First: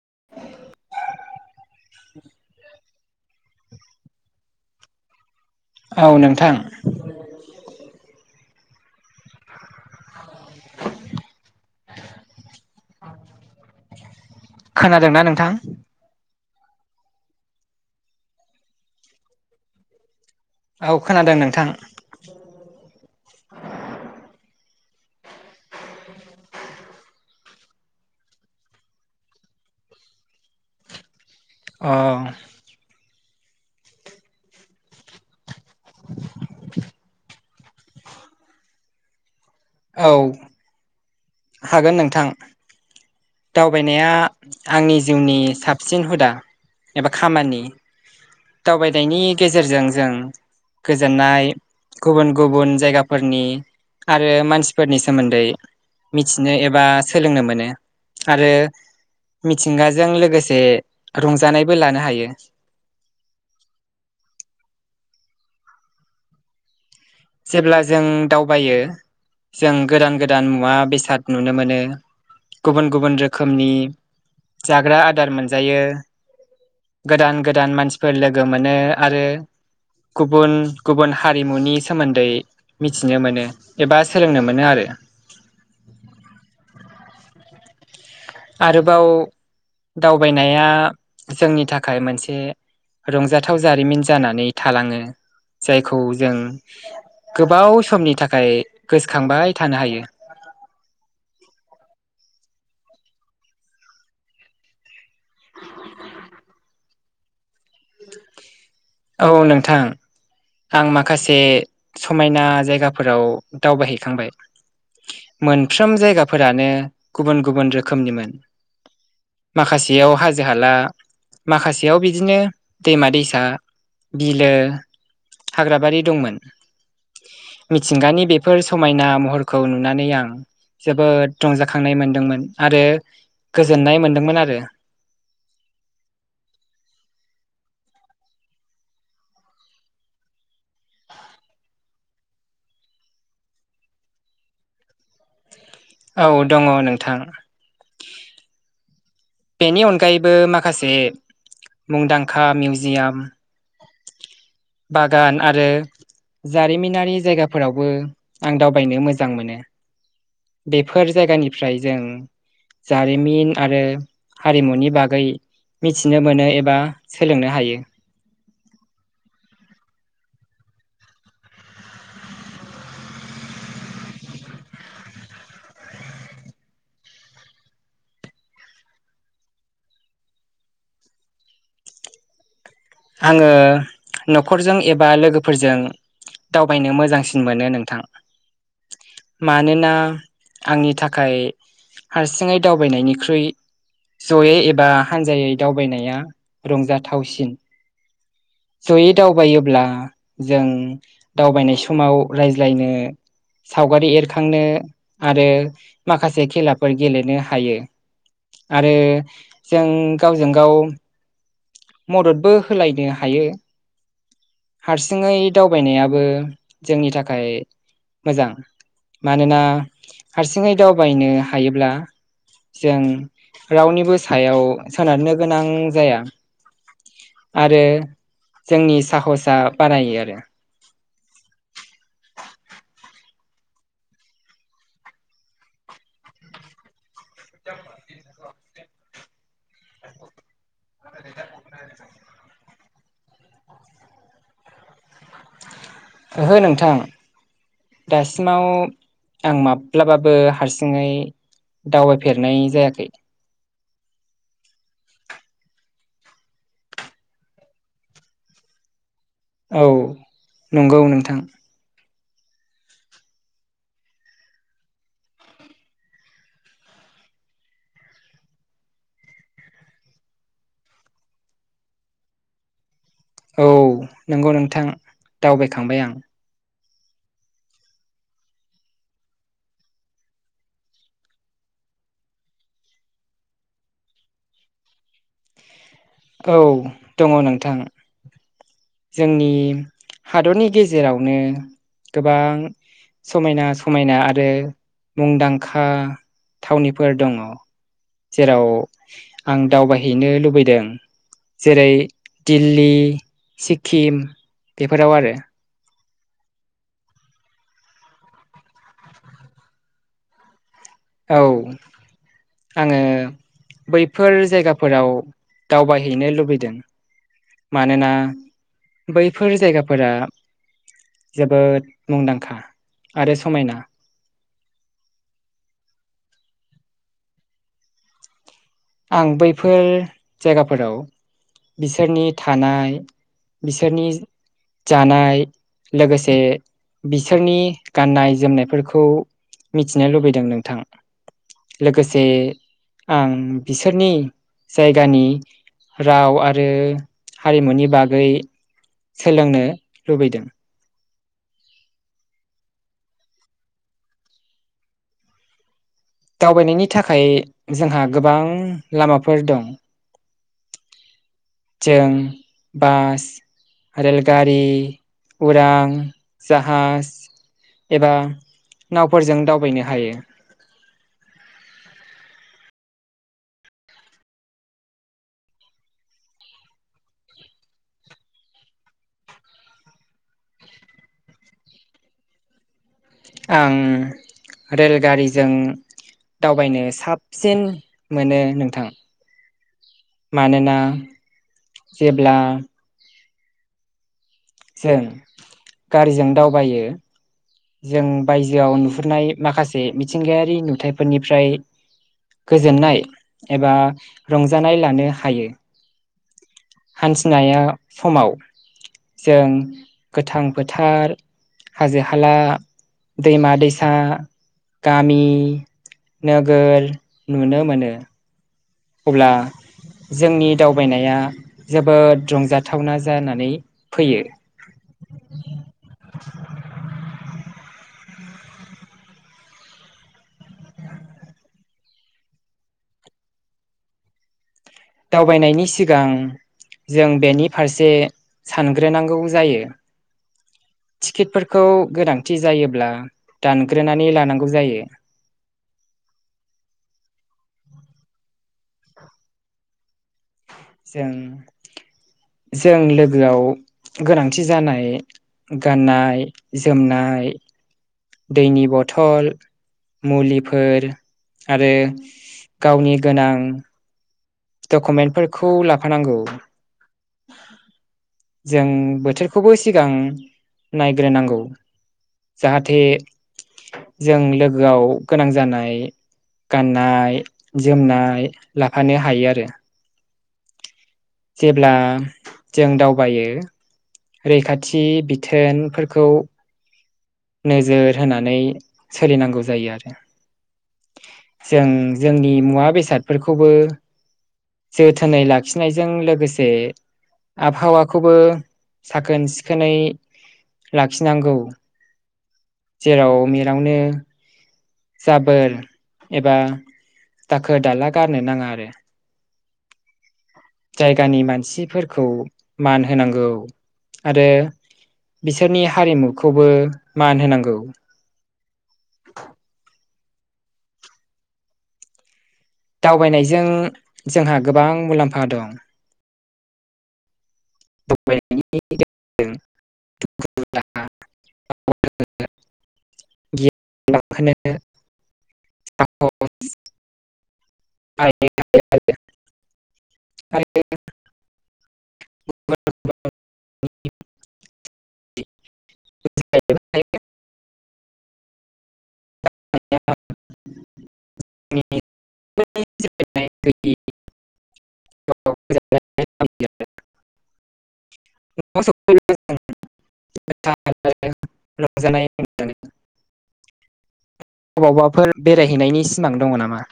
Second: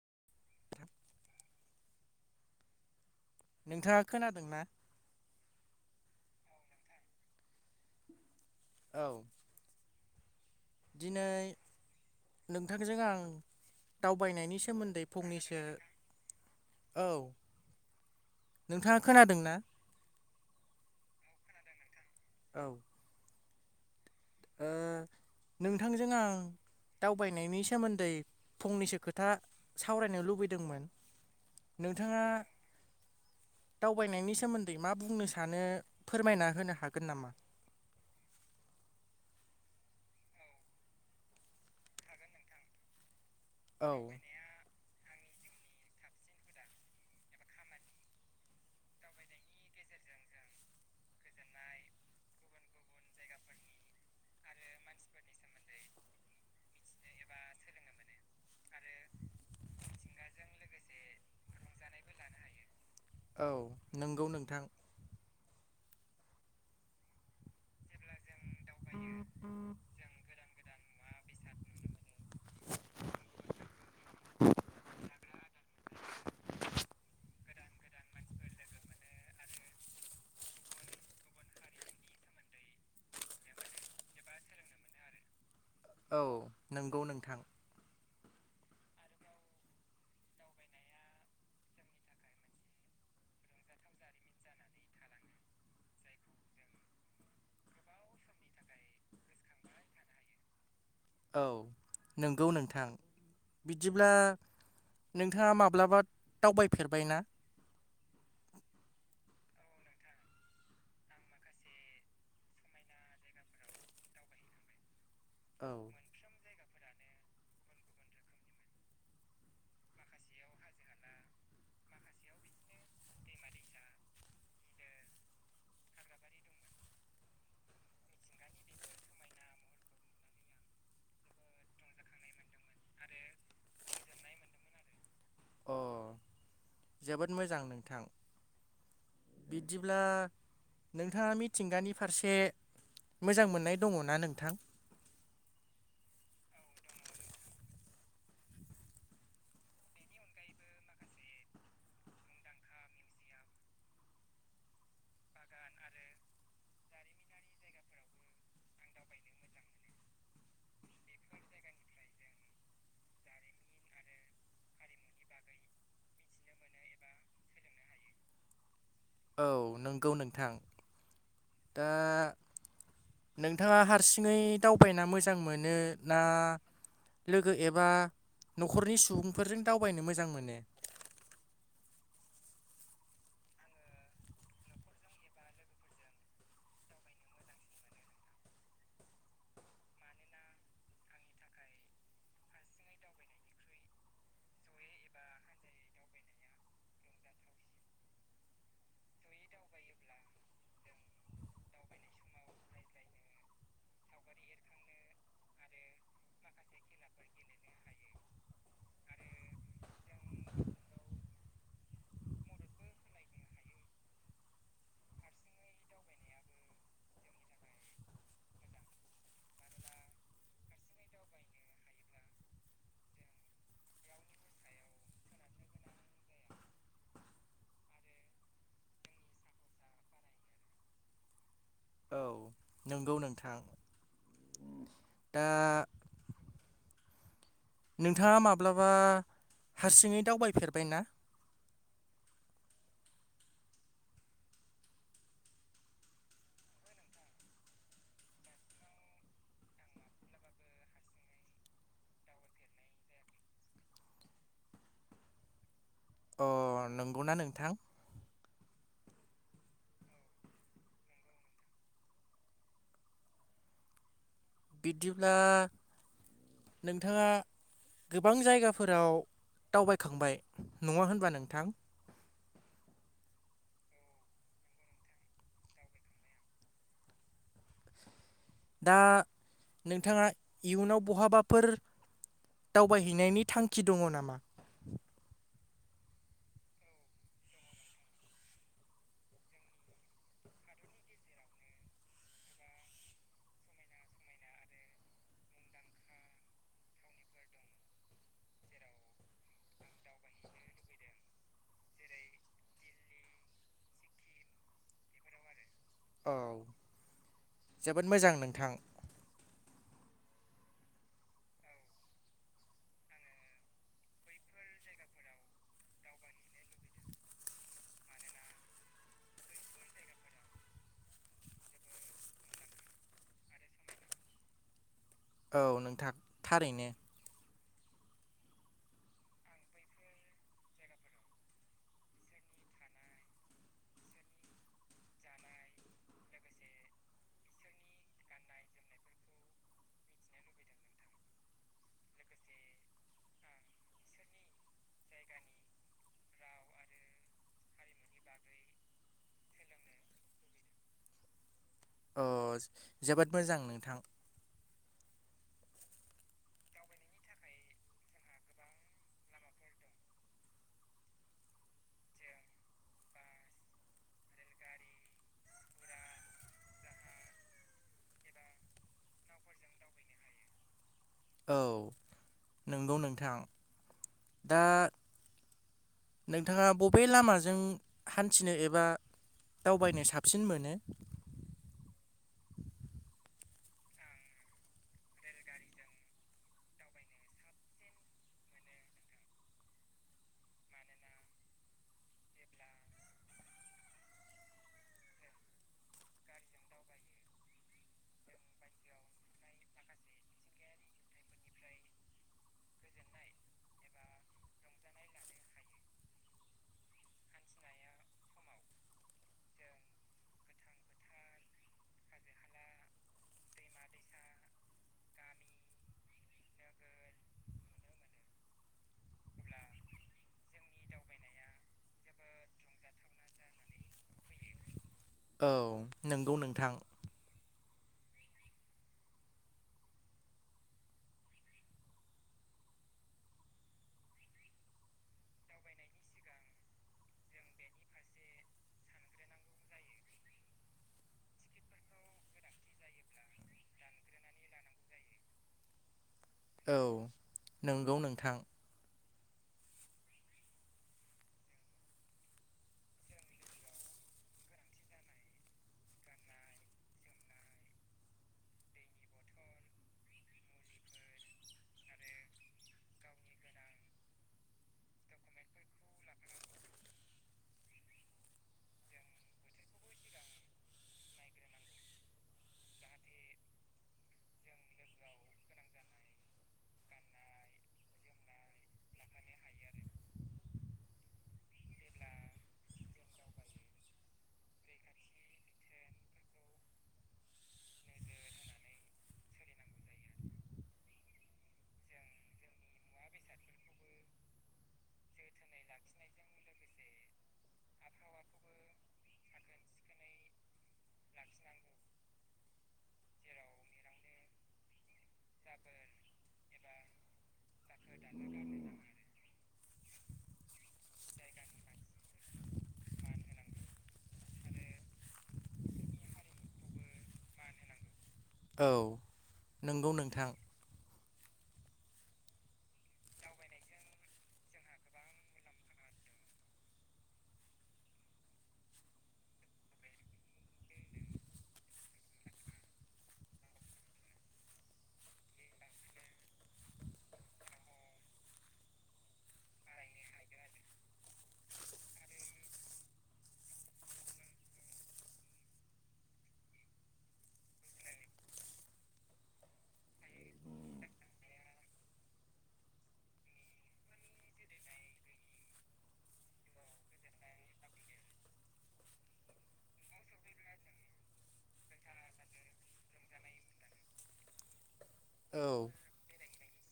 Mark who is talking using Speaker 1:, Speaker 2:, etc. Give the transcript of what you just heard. Speaker 1: [unintelligible]
Speaker 2: [unintelligible]
Speaker 1: [unintelligible]
Speaker 2: नोंथाङा खोनादों ना?
Speaker 1: औ नोंथां।
Speaker 2: औ। दिनै नोंथांजों आं दावबायनायनि सोमोन्दै
Speaker 1: खोनादोंना नोंथां
Speaker 2: फंनैसो औ नोंथाङा खोनादों ना?
Speaker 1: औ खोनादों नोंथां।
Speaker 2: औ। ओ नोंथांजों आं दावबायनायनि सोमोन्दै फंनैसो खोथा सावरायनो लुबैदोंमोन।
Speaker 1: अ
Speaker 2: नोंथाङा दावबायनायनि सोमोन्दै मा बुंनो सानो फोरमायना होनो हागोन नामा?
Speaker 1: औ। हागोन नोंथां।
Speaker 2: औ
Speaker 1: दावबायनाया आंनि जिउनि साबसिन हुदा एबा खामानि। दावबायनायनि गेजेरजों जों गोजोननाय गुबुन-गुबुन जायगाफोरनि आरो मानसिफोरनि सोमोन्दै मिथिनो एबा सोलोंनो मोनो। आरो मिथिंगाजों लोगोसे रंजानायबो लानो हायो।
Speaker 2: औ नोंगौ नोंथां।
Speaker 1: जेब्ला जों दावबायो जों गोदान गोद दान मुवा बेसाद नुनो मोनो गुबुन गुबुन रोखोमनि जाग्रा आदार मोनजायो। गोदान गोदान मानसिफोर लोगो मोनो आरो गुबुन गुबुन हारिमुनि सो सोमोन्दै मिथिनो मोनो एबा सोलोंनो मोनो आरो।
Speaker 2: औ नंगौ नोंथां।
Speaker 1: आरोबाव दावबायनाया जोंनि थाखाय मोनसे रंजाथाव जारिमिन जानानै थालाङो जायखौ जों। गोबाव समनि थाखाय गोसोखांबाय थानो हायो।
Speaker 2: औ नंगौ नोंथां बिदिब्ला। नोंथाङा माब्लाबा दावबायफेरबाय ना?
Speaker 1: औ नोंथां। आं माखासे समायना जायगाफोराव दावबायहैखांबाय।
Speaker 2: [unintelligible]
Speaker 1: मोनफ्रोम जायगाफोरानो गुबुन गुबुन रोखोमनिमोन। माखासेयाव हाजो हाला माखासेयाव बिदिनो। दैमा दैसा बिलो हाग्राबारि दंमोन। मिथिंगानि बेफोर समायना महरखौ नुनानै आं। जोबोद रंजाखांनाय मोनदोंमोन आरो गोजोननाय मोन्दोंमोन आरो।
Speaker 2: अ जोबोद मोजां नोंथां। बिदिब्ला नोंथाङा मिथिंगानि फारसे। मोजां मोननाय दङना नोंथां।
Speaker 1: औ दङ नोंथां।
Speaker 2: [unintelligible]
Speaker 1: बेनि अनगायैबो माखासे मुंदांखा मिउजियाम।
Speaker 2: [unintelligible]
Speaker 1: बागान आरो जारिमिनारि जायगाफोरावबो आं दावबायनो मोजां मोनो। बेफोर जायगानिफ्राय जों जारिमिन आरो। हारिमुनि बागै मिथिनो मोनो एबा सोलोंनो हायो।
Speaker 2: औ नंगौ नोंथां दा। नोंथाङा हारसिङै दावबायना मोजां मोनो ना। लोगो एबा न'खरनि सुबुंफोरजों दावबायनो मोजां मोनो।
Speaker 1: आङो न'खरजों एबा लोगोफोर जों। दावबायनो मोजांसिन मोनो नोंथां। मानोना आंनि थाखाय। हारसिङै दावबायनायनिख्रुइ। जयै एबा हानजायै दावबायनाया रंजाथावसिन। जयै दावबायोब्ला जों दावबायनाय समाव रायज्लायनो। सावगारि एरखांनो आरो माखासे खेलाफोर गेलेनो हायो। आरो जों गावजों गाव। मददबो होलायनो हायो। हारसिङै दावबायनायाबो जोंनि थाखाय मोजां। मानोना हारसिङै दावबायनो हायोब्ला। जों रावनिबो सायाव सोनारनो गोनां जाया। आरो जोंनि साहसा बारायो आरो।
Speaker 2: औ नंगौ नोंथां। दा नोंथाङा माब्लाबा हारसिङै दावबायफेरबाय ना?
Speaker 1: [inaudible] ओहो नोंथां। दासिमाव आं माब्लाबाबो हारसिङै दावबायफेरनाय जायाखै।
Speaker 2: अ नंगौना नोंथां?
Speaker 1: औ नंगौ नोंथां।
Speaker 2: बिदिब्ला नोंथाङा गोबां जायगाफोराव दावबायखांबाय नङा होनबा नोंथां?
Speaker 1: औ नंगौ नोंथां दावबायखांबाय आं।
Speaker 2: दा नोंथाङा इयुनाव बहाबाफोर दावबायहैनायनि थांखि दङ नामा?
Speaker 1: औ दङ नोंथां। जोंनि हादरनि गेजेरावनो गोबां समायना समायना आरो मुंदांखा थावनिफोर दङ। जेराव आं दावबायहैनो लुबैदों जेरै दिल्ली, सिक्किम बेफोराव आरो।
Speaker 2: औ जोबोद मोजां नोंथां।
Speaker 1: औ। आङो बैफोर जायगाफोराव दावबायहैनो लुबै दों मानोना बैफोर जायगाफोरा जोबोद मुंदांखा आरो समायना।
Speaker 2: औ नोंथां थारैनो।
Speaker 1: आं बैफोर जायगाफोराव बिसोरनि थानाय बिसोरनि जानाय लोगोसे बिसोरनि गाननाय जोमनायफोरखौ मिथिनो लुबैदों नोंथां लोगोसे आं बिसोरनि जायगानि राव आरो हारिमुनि बागै सोलोंनो लुबैदों।
Speaker 2: अ जोबोद मोजां नोंथां‌।
Speaker 1: दावबायनायनि थाखाय जोंहा गोबां लामाफोर दं। जों बास रेलगारि, उरां, जाहाज एबा नावफोरजों दावबायनो हायो।
Speaker 2: औ नंगौ नोंथां दा नोंथाङा बबे लामाजों हान्थिनो एबा दावबायनो साबसिन मोनो?
Speaker 1: आं रेलगारिजों दावबायनो साबसिन मोनो नोंथां। मानोना जेब्ला जों गारिजों दावबायो जों बायजोआव नुहुरनाय माखासे मिथिंगायारि नुथाइफोरनिफ्राय गोजोननाय एबा रंजानाय लानो हायो। हान्थिनाया समाव जों गोथां फोथार हाजो हाला दैमा दैसा गामि नोगोर नुनो मोनो। अब्ला जोंनि दावबायनाया जोबोद रंजाथावना जानानै फैयो।
Speaker 2: औ नंगौ नोंथां।
Speaker 1: दावबायनायनि सिगां जों बेनि फारसे सानग्रोनांगौ जायो। टिकेटफोरखौ गोनांथि जायोब्ला दानग्रोनानै लानांगौ जायो।
Speaker 2: औ नंगौ नोंथां।
Speaker 1: जों जों लोगोआव गोनां थि जानाय गाननाय जोमनाय दैनि बथल मुलिफोर आरो गावनि गोनां डकुमेन्टफोरखौ लाफानांगौ। जों बोथोरखौबो सिगां नायग्रोनांगौ। जाहाथे जों लोगोआव गोनां जानाय गाननाय जोमनाय लाफानो हायो आरो
Speaker 2: [inaudible]
Speaker 1: जेब्ला जों दावबायो रैखाथि बिथोनफोरखौ नोजोर होनानै सोलिनांगौ जायो आरो। जों जोंनि मुवा बेसादफोरखौबो जोथोनै लाखिनायजों लोगोसे आबहावाखौबो साखोन सिखोनै लाखिनांगौ। जेराव मेरावनो जाबोर एबा दाखोर दाला गारनो नाङा आरो। जायगानि मानसिफोरखौ मान होनांगौ आरो बिसोरनि हारिमुखौबो मान होनांगौ।
Speaker 2: औ नोंगौ नोंथां।
Speaker 1: दावबायनायजों जोंहा गोबां मुलाम्फा दं। दावबायनायनि जोंहा
Speaker 2: [inaudible]
Speaker 1: [unintelligible] [unintelligible] [inaudible] [unintelligible] [unintelligible] [unintelligible] [unintelligible]
Speaker 2: औ
Speaker 1: बेरायहैनायनि सिमां दङ नामा?